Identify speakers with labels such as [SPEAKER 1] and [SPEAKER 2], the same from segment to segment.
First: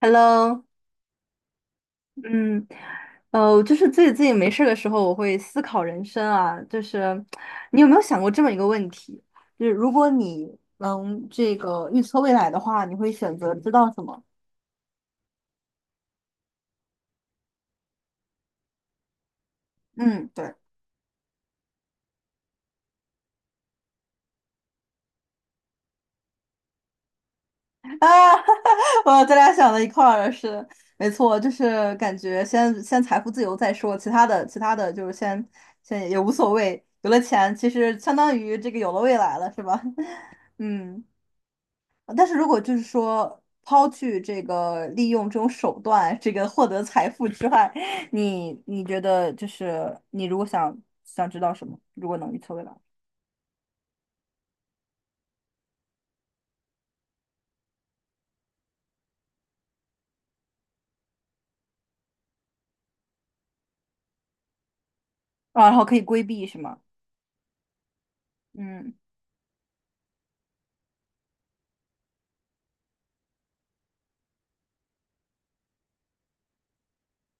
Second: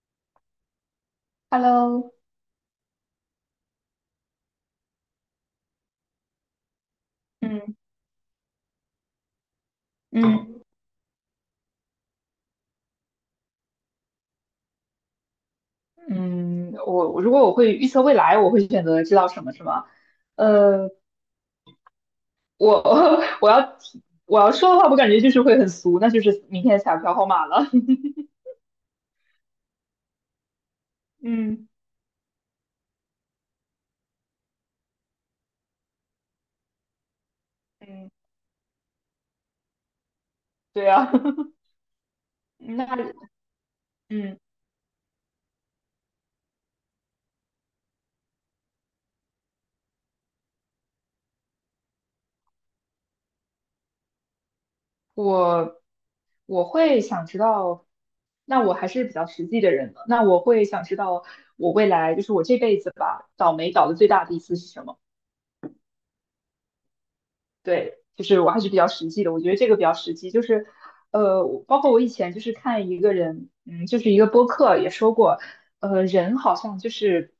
[SPEAKER 1] Hello，
[SPEAKER 2] Hello。
[SPEAKER 1] 嗯，就是自己没事儿的时候，我会思考人生啊。
[SPEAKER 2] 嗯
[SPEAKER 1] 你有没有想过这么一个问题？就是如果你
[SPEAKER 2] 嗯
[SPEAKER 1] 能这个预测未来的话，你会选择知道什么？
[SPEAKER 2] 嗯，说未来，选择知道什么是吗？
[SPEAKER 1] 嗯，对
[SPEAKER 2] 呃，我 我要说的话，我感觉就是会很俗，那就是明天彩票号码了。
[SPEAKER 1] 啊，我咱俩想到一块儿了，是的，没错，就
[SPEAKER 2] 嗯
[SPEAKER 1] 是感觉先财富自由再说，其他的就是先也无所谓，有了钱其实
[SPEAKER 2] 嗯，
[SPEAKER 1] 相当于这个有了未来了，是吧？
[SPEAKER 2] 对
[SPEAKER 1] 嗯。
[SPEAKER 2] 啊。
[SPEAKER 1] 但是如果就是
[SPEAKER 2] 那
[SPEAKER 1] 说抛去
[SPEAKER 2] 嗯
[SPEAKER 1] 这个利用这种手段，这个获得财富之外，你觉得就是你如果想知道什么，如果能预测未来，
[SPEAKER 2] 我我会想知道，那我还是比较实际的人的，那我会想知道我未来就是我这辈子吧，倒霉倒的最大的一次是什么？
[SPEAKER 1] 啊，然后可以规避是吗？
[SPEAKER 2] 对，就是我还是比较
[SPEAKER 1] 嗯。
[SPEAKER 2] 实际的，我觉得这个比较实际，就是，我包括我以前就是看一个人，就是一个播客也说过。人好像就是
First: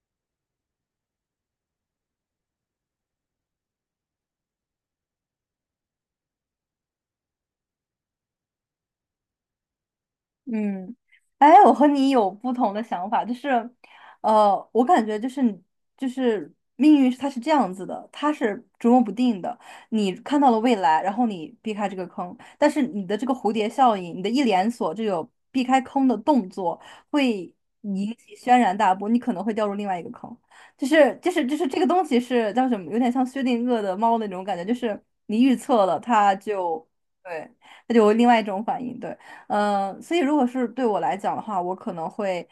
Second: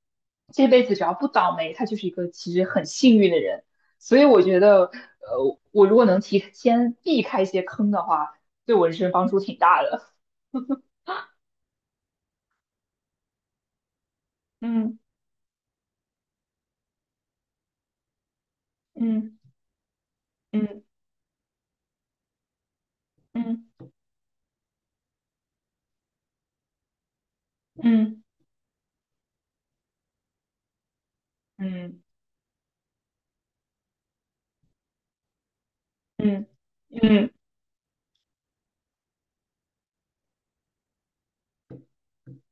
[SPEAKER 2] 这辈子只要不倒霉，他就是一个其实很幸运的人。所以我觉得，我如果能提前避开一些坑的话，对我人生帮助挺大的。
[SPEAKER 1] 嗯，哎，我和你有不同的想法，就是，呃，我
[SPEAKER 2] 嗯
[SPEAKER 1] 感觉就是命运它是这样子的，它是捉摸不
[SPEAKER 2] 嗯
[SPEAKER 1] 定的。你看到了未
[SPEAKER 2] 嗯
[SPEAKER 1] 来，然后你避开这个坑，但是你的这个蝴蝶
[SPEAKER 2] 嗯
[SPEAKER 1] 效应，你的一连锁这个避开坑的动作，会引
[SPEAKER 2] 嗯
[SPEAKER 1] 起轩然大波，你可能会掉入另外一个坑。就是
[SPEAKER 2] 嗯
[SPEAKER 1] 这个
[SPEAKER 2] 嗯
[SPEAKER 1] 东西是叫什么？有点像薛定谔的猫那种感觉，就是你预测了，它
[SPEAKER 2] 嗯
[SPEAKER 1] 就
[SPEAKER 2] 嗯
[SPEAKER 1] 对，它就有另外一种反应，对。嗯，呃所以如果是对我来讲的话，我可能会，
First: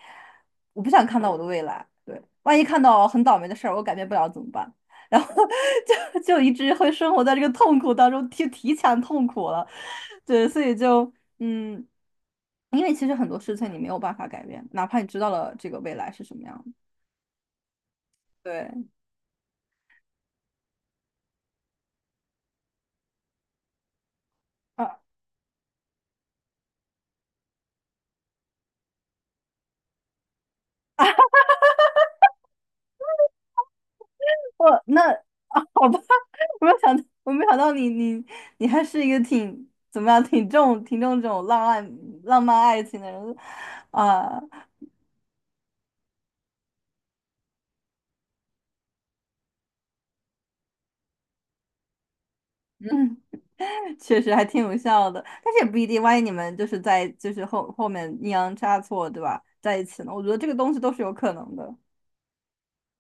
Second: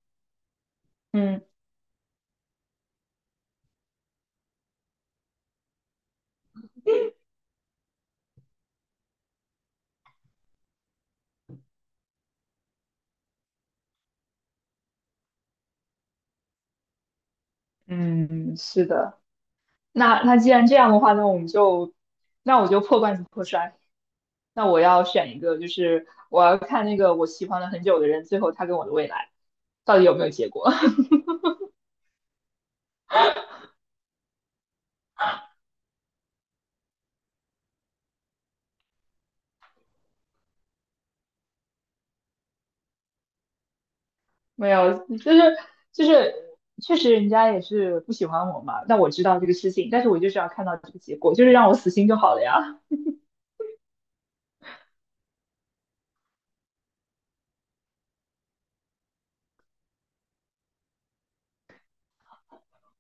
[SPEAKER 1] 我不想看到我
[SPEAKER 2] 嗯
[SPEAKER 1] 的未来。对，万一看到很倒霉的事儿，我改变不了怎么办？然后 就一直会生活在这个痛苦当中，提前痛苦了。对，所以就嗯，因为其实很多事情你没有办法改变，哪怕你知道了这个未来是什么样的。
[SPEAKER 2] 嗯，
[SPEAKER 1] 对，
[SPEAKER 2] 是的。那既然这样的话，那我们就，那我就破罐子破摔。那我要选一个，就是我要看那个我喜欢了很久的人，最后他跟我的未来到底有没有结果？
[SPEAKER 1] 我那啊，好吧，我没有想到，我没有想到你，你你还是一个挺怎么样，挺重这种浪漫爱情的人啊，
[SPEAKER 2] 没有，就是确实人家也是不喜欢我嘛，那我知道这个事情，但是我就是要看到这个结果，就是让我死心就好了呀。
[SPEAKER 1] 确实还挺有效的。但是也不一定，万一你们就是后面阴阳差错，对吧，在一起呢，我觉得这个东西都是有可能的。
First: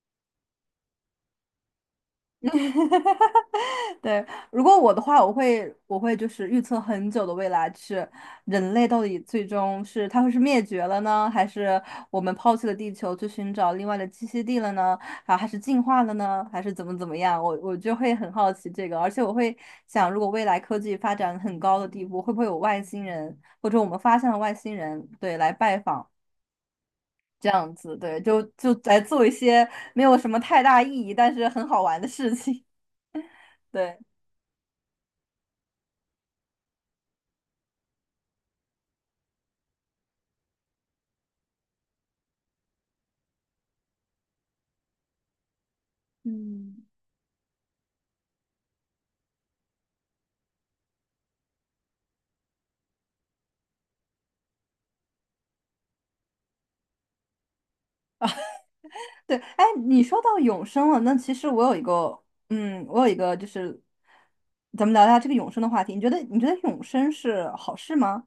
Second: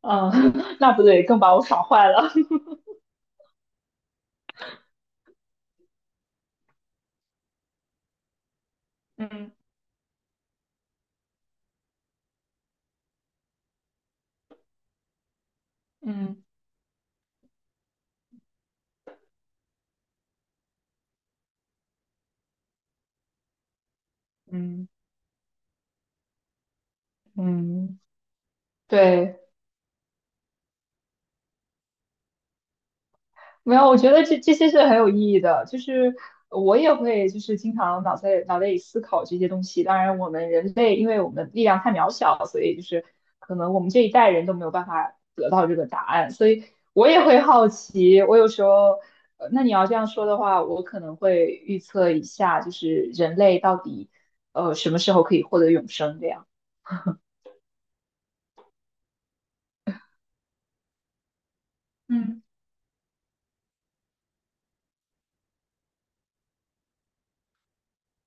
[SPEAKER 2] 嗯。那不对，更把我爽坏了。
[SPEAKER 1] 对，如果我的话，我会就是预测很久的未来，是人类到底 最
[SPEAKER 2] 嗯
[SPEAKER 1] 终是它会是灭绝了呢，还是我们抛弃了地球去寻找另外的栖息地了呢？啊，还是进化了
[SPEAKER 2] 嗯
[SPEAKER 1] 呢？还是怎么样？我就会很好奇这个，而且我会想，如果未来科技发展很高的地步，会不会有外星人，或者我们发现了外星
[SPEAKER 2] 嗯
[SPEAKER 1] 人，对，来拜访这样子，
[SPEAKER 2] 嗯，
[SPEAKER 1] 对，就来做一
[SPEAKER 2] 对。
[SPEAKER 1] 些没有什么太大意义，但是很好玩的事情，
[SPEAKER 2] 没有，
[SPEAKER 1] 对。
[SPEAKER 2] 我觉得这些是很有意义的，就是我也会就是经常脑袋里思考这些东西。当然，我们人类因为我们力量太渺小，所以就是可能我们这一代人都没有办法得到这个答案，所以
[SPEAKER 1] 嗯，
[SPEAKER 2] 我也会好奇。我有时候。那你要这样说的话，我可能会预测一下，就是人类到底什么时候可以获得永生这样。
[SPEAKER 1] 对，哎，你说到永生了，那其实我有一个，
[SPEAKER 2] 嗯。
[SPEAKER 1] 嗯，我有一个就是，咱们聊一下这个永生的话题。你觉得永生是好事吗？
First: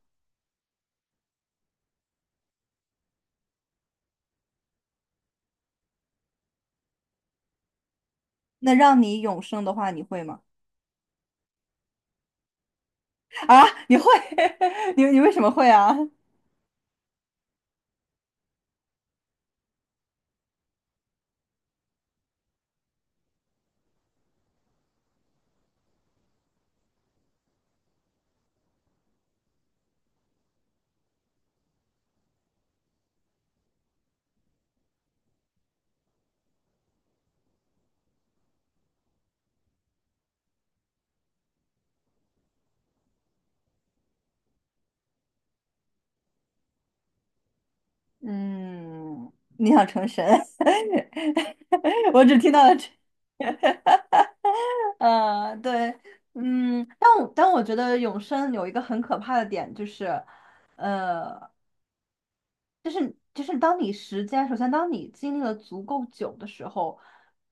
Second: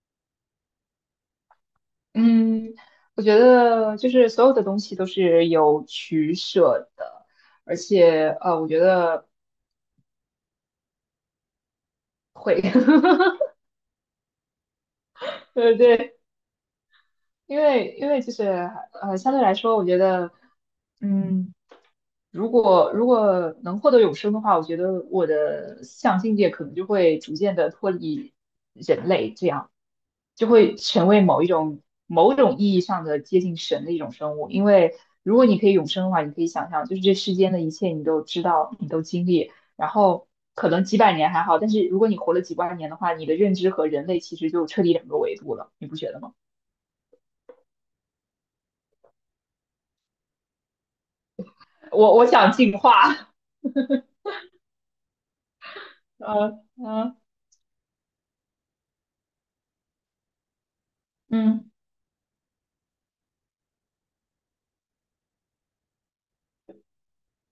[SPEAKER 2] 嗯，我觉得就是所有的东西都是有取舍的，而且我
[SPEAKER 1] 那
[SPEAKER 2] 觉
[SPEAKER 1] 让你
[SPEAKER 2] 得
[SPEAKER 1] 永生的话，你会吗？
[SPEAKER 2] 会。
[SPEAKER 1] 啊，你会？你为什么会啊？
[SPEAKER 2] 对。因为就是，相对来说，我觉得，嗯，如果能获得永生的话，我觉得我的思想境界可能就会逐渐的脱离人类，这样就会成为某一种某种意义上的接近神的一种生物。因为如果你可以永生的话，你可以想象，就是这世间的一切你都知道，你都经历，然后可能几百年还好，但是如果你活了几万年的话，你的认知和人类其实就彻底两个维度了，你不觉得吗？
[SPEAKER 1] 嗯，你想成神？
[SPEAKER 2] 我
[SPEAKER 1] 我
[SPEAKER 2] 我
[SPEAKER 1] 只
[SPEAKER 2] 想
[SPEAKER 1] 听到了
[SPEAKER 2] 进
[SPEAKER 1] 这，
[SPEAKER 2] 化。
[SPEAKER 1] 呃，对，
[SPEAKER 2] 嗯
[SPEAKER 1] 嗯，但
[SPEAKER 2] 嗯
[SPEAKER 1] 我但我觉得永生有一个很可怕的点，就是。
[SPEAKER 2] 嗯
[SPEAKER 1] 就是当你时间，首先当你经历了足够久的时候，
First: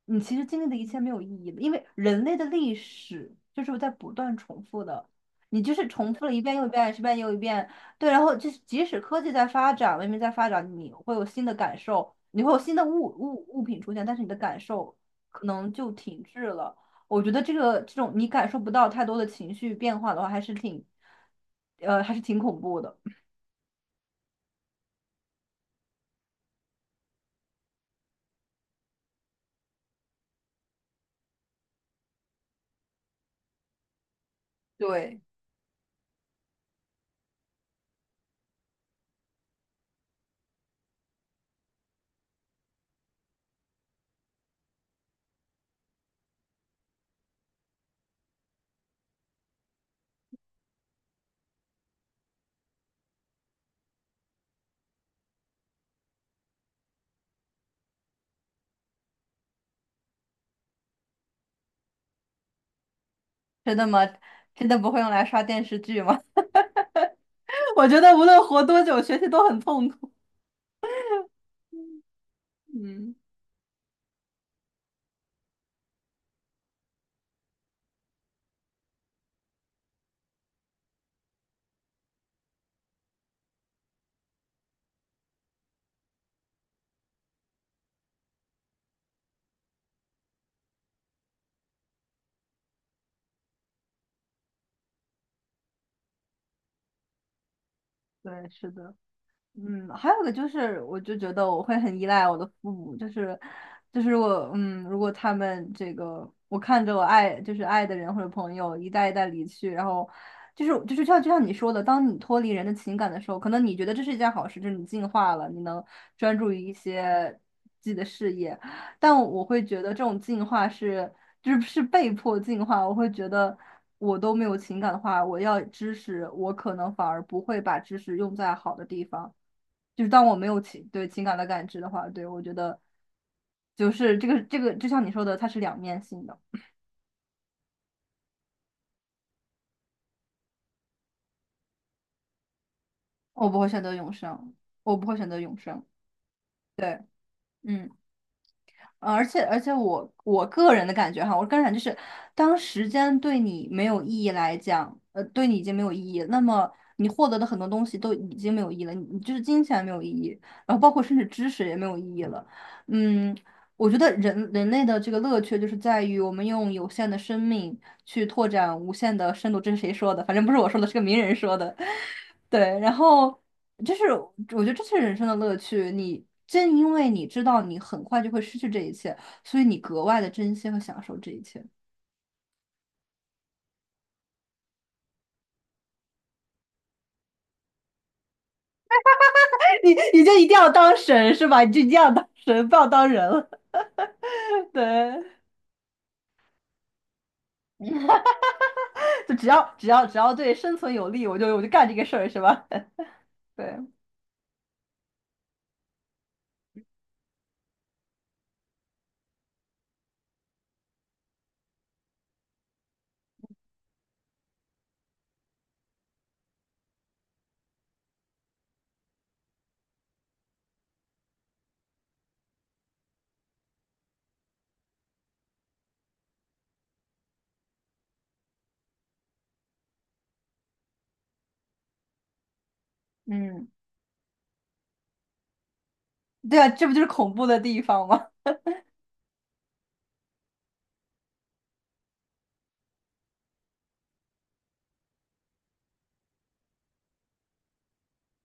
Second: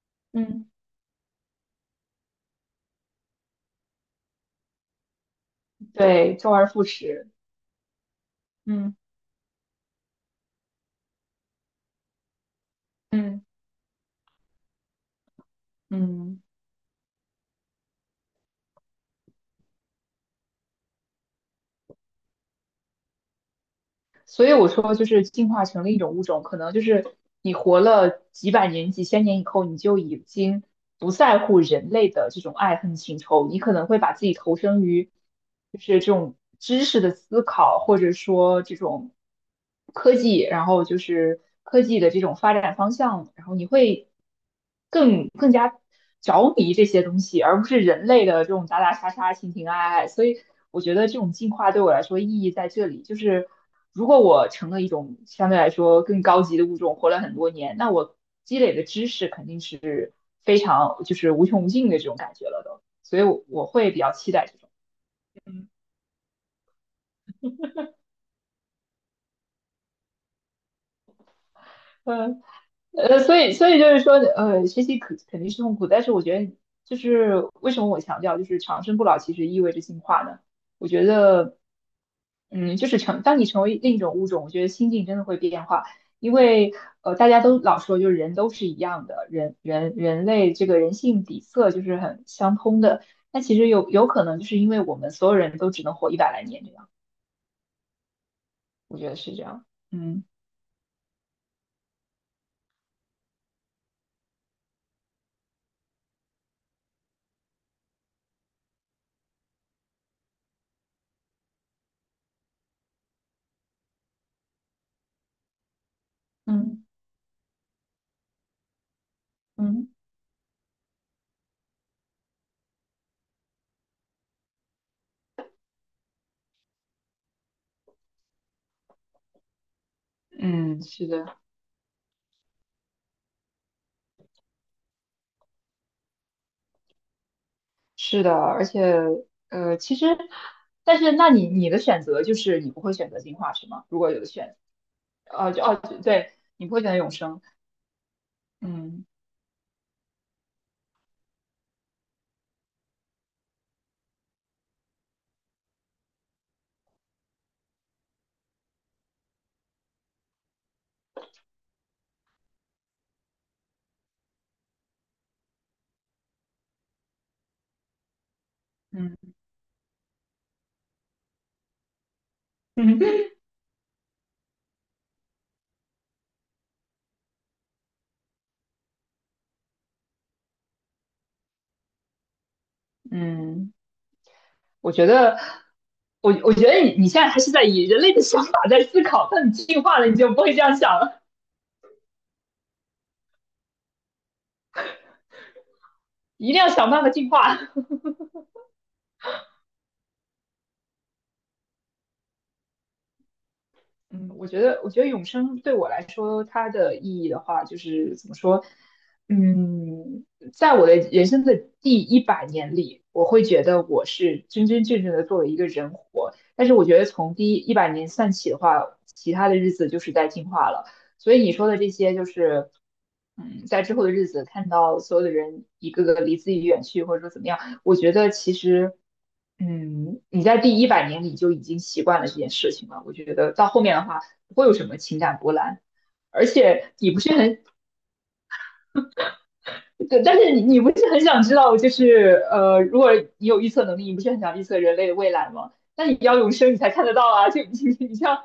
[SPEAKER 1] 你其实经历
[SPEAKER 2] 嗯，
[SPEAKER 1] 的一切没有意义了，因为人类的历史就是在不断重复的，你就是重复了
[SPEAKER 2] 对，
[SPEAKER 1] 一
[SPEAKER 2] 周
[SPEAKER 1] 遍又
[SPEAKER 2] 而
[SPEAKER 1] 一
[SPEAKER 2] 复
[SPEAKER 1] 遍，一遍
[SPEAKER 2] 始。
[SPEAKER 1] 又一遍，对，然后就是即
[SPEAKER 2] 嗯
[SPEAKER 1] 使科技在发展，文明在发展，你会有新的感受，你会有新的物
[SPEAKER 2] 嗯
[SPEAKER 1] 物物品出现，但是你的感受可能就停
[SPEAKER 2] 嗯，
[SPEAKER 1] 滞了。我觉得这种你感受不到太多的情绪变化的话，还是挺，呃，还是挺恐怖的。
[SPEAKER 2] 所以我说就是进化成另一种物种，可能就是你活了几百年、几千年以后，你就已经不在乎人类的这种爱恨情仇，你可能会把自己投身于
[SPEAKER 1] 对。
[SPEAKER 2] 就是这种知识的思考，或者说这种科技，然后就是科技的这种发展方向，然后你会。更加着迷这些东西，而不是人类的这种打打杀杀、情情爱爱。所以我觉得这种进化对我来说意义在这里，就是如果我成了一种相对来说更高级的物种，活了很多年，那我积累的知识肯定是非常就是无穷无尽的这种感觉了都。所以我
[SPEAKER 1] 真的
[SPEAKER 2] 会
[SPEAKER 1] 吗？
[SPEAKER 2] 比较期待这
[SPEAKER 1] 真
[SPEAKER 2] 种。
[SPEAKER 1] 的不会用来刷电视剧吗？我觉得无论活多久，学习都很痛苦。
[SPEAKER 2] 嗯。
[SPEAKER 1] 嗯，
[SPEAKER 2] 所以就是说，学习肯定是痛苦，但是我觉得就是为什么我强调就是长生不老其实意味着进化呢？我觉得，就是当你成为另一种物种，我觉得心境真的会变化，因为大家都老说就是人都是一样的，人类这个人性底色就是很相通的，那其实有可能就是因为我们所有人都只能活一百来年这样，
[SPEAKER 1] 对，是的。
[SPEAKER 2] 我觉得是这样。
[SPEAKER 1] 嗯，还有
[SPEAKER 2] 嗯
[SPEAKER 1] 个就是，我就觉得我会很依赖我的父母，就是就是我，嗯，如果他们这个，我看着我爱的人或者朋友一代一代离去，然后就是就是像就像你说的，当你脱离人的情感的时候，可能你觉得这是一件好事，就是你进化了，你能专注于一
[SPEAKER 2] 嗯
[SPEAKER 1] 些自己的事业，但我会觉
[SPEAKER 2] 嗯。
[SPEAKER 1] 得这种进化是被迫进化，我会觉得。我都没有情感的话，我要知识，我可能反而不会把知识用在好的地方。就是当我没有
[SPEAKER 2] 嗯，
[SPEAKER 1] 情对
[SPEAKER 2] 是
[SPEAKER 1] 情感
[SPEAKER 2] 的。
[SPEAKER 1] 的感知的话，对我觉得就是这个，就像你说的，它是两面性的。
[SPEAKER 2] 是的，而且其实，但是那你的选择就是你不会选择进
[SPEAKER 1] 我
[SPEAKER 2] 化
[SPEAKER 1] 不会
[SPEAKER 2] 是
[SPEAKER 1] 选
[SPEAKER 2] 吗？
[SPEAKER 1] 择
[SPEAKER 2] 如
[SPEAKER 1] 永
[SPEAKER 2] 果有的
[SPEAKER 1] 生，
[SPEAKER 2] 选，
[SPEAKER 1] 我不会选择永
[SPEAKER 2] 就哦，
[SPEAKER 1] 生。
[SPEAKER 2] 对，你不会选择
[SPEAKER 1] 对，
[SPEAKER 2] 永生。
[SPEAKER 1] 嗯。
[SPEAKER 2] 嗯
[SPEAKER 1] 呃而且我个人的感觉哈，我个人感觉就是，当时间对你没有意义来讲，呃，对你已经没有意义，那么你获得的很多东西都已经没有意义了，你就是金钱没有意义，然后包括甚至知识也没有意义了。嗯，我觉得人类的这个乐趣就是在于我们用有限的生命去拓展无限的
[SPEAKER 2] 嗯。
[SPEAKER 1] 深度，这是谁说的？反正不是我说的，是个名人说的。对，然 后。就是我觉得这是人生的乐趣。你正因为你知道你很快就会失去这一切，所以你格外的珍惜和享受这一切。
[SPEAKER 2] 嗯，我觉得，我觉得你你现在还是在以人类的想法在思考，但你进
[SPEAKER 1] 你
[SPEAKER 2] 化了，你
[SPEAKER 1] 你
[SPEAKER 2] 就
[SPEAKER 1] 就
[SPEAKER 2] 不
[SPEAKER 1] 一定
[SPEAKER 2] 会这
[SPEAKER 1] 要
[SPEAKER 2] 样想
[SPEAKER 1] 当
[SPEAKER 2] 了，
[SPEAKER 1] 神是吧？你就一定要当神，不要当人了。对，
[SPEAKER 2] 一定要想办法进化。
[SPEAKER 1] 就只要只要只要对生存有利，我就干这个事儿是吧？对，
[SPEAKER 2] 嗯，我觉得永生对我来说，它的意义的话，就是怎么说？嗯，在我的人生的第一百年里，我会觉得我是真真正正的作为一个人活。但是我觉得从第一百年算起的话，其他的日子就是在进化了。所以你说的这些，就是嗯，在之后的日子看到所有的人一个个离自己远去，或者说怎么样。我觉得其实，嗯，你在第一百年里就已经习惯了这件事情了。我觉得
[SPEAKER 1] 嗯，
[SPEAKER 2] 到后面的话，不会有什么情感波澜，而
[SPEAKER 1] 对啊，这不
[SPEAKER 2] 且
[SPEAKER 1] 就是
[SPEAKER 2] 你不是
[SPEAKER 1] 恐怖的
[SPEAKER 2] 很。
[SPEAKER 1] 地方吗？
[SPEAKER 2] 对，但是你不是很想知道，就是如果你有预测能力，你不是很想预测人类的未来吗？那你要永生，你才看得到啊！就 你你像。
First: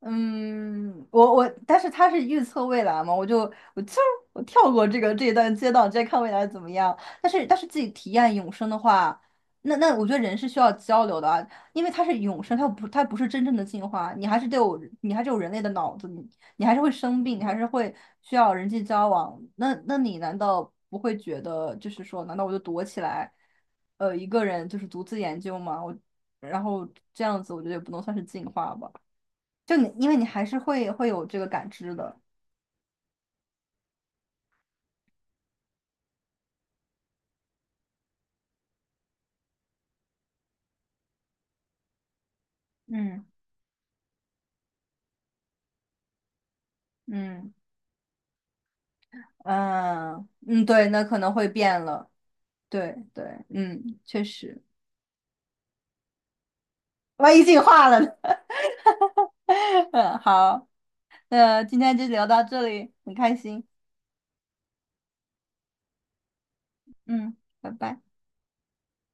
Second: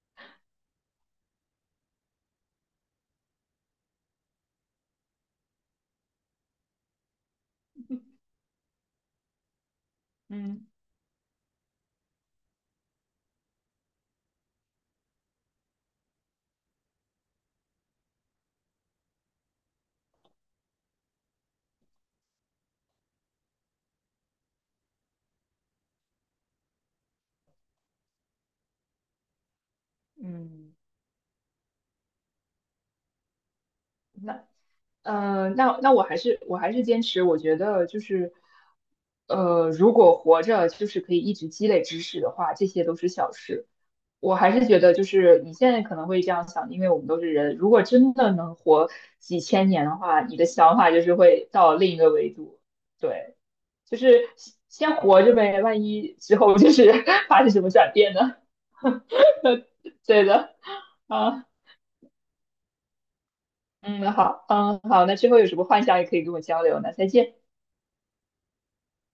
[SPEAKER 1] 嗯，我，但是他是预测未来嘛，我就我跳过这个这一段街道，直接看未来怎么样。但是自己体验永生的话，那我觉得人是需
[SPEAKER 2] 嗯
[SPEAKER 1] 要交流的啊，因为它是永生，它不是真正的进化，你还是得有你还是有人类的脑子，你你还是会生病，你还是会需要人际交往。那你难道不会觉得就是说，难道我就躲起来，呃，一个人就是独自研究吗？我然后这样子，我觉得也不能算是进化吧。就你，因为你还是
[SPEAKER 2] 嗯。
[SPEAKER 1] 会有这个感知的。
[SPEAKER 2] 那那我还是坚持，我觉得就是。如果活着就是可以一直积累知识的话，这些都是
[SPEAKER 1] 嗯
[SPEAKER 2] 小事。我还是觉得，就是你现在可能会这样想，因为我们都是
[SPEAKER 1] 嗯
[SPEAKER 2] 人。如果真的能活几千年的话，
[SPEAKER 1] 嗯
[SPEAKER 2] 你的
[SPEAKER 1] 嗯，
[SPEAKER 2] 想
[SPEAKER 1] 对，
[SPEAKER 2] 法
[SPEAKER 1] 那
[SPEAKER 2] 就是
[SPEAKER 1] 可能会
[SPEAKER 2] 会到
[SPEAKER 1] 变
[SPEAKER 2] 另一
[SPEAKER 1] 了。
[SPEAKER 2] 个维度。
[SPEAKER 1] 对对，
[SPEAKER 2] 对，就
[SPEAKER 1] 嗯，确
[SPEAKER 2] 是
[SPEAKER 1] 实，
[SPEAKER 2] 先活着呗，万一之后就是
[SPEAKER 1] 万
[SPEAKER 2] 发
[SPEAKER 1] 一
[SPEAKER 2] 生
[SPEAKER 1] 进
[SPEAKER 2] 什么
[SPEAKER 1] 化
[SPEAKER 2] 转
[SPEAKER 1] 了呢？
[SPEAKER 2] 变呢？
[SPEAKER 1] 嗯，
[SPEAKER 2] 对的。
[SPEAKER 1] 好，
[SPEAKER 2] 啊，
[SPEAKER 1] 那今天就聊到这里，很开心。
[SPEAKER 2] 嗯，好，嗯，好，那之后有什么幻想也可以跟我交流，那再见。
[SPEAKER 1] 嗯，拜拜。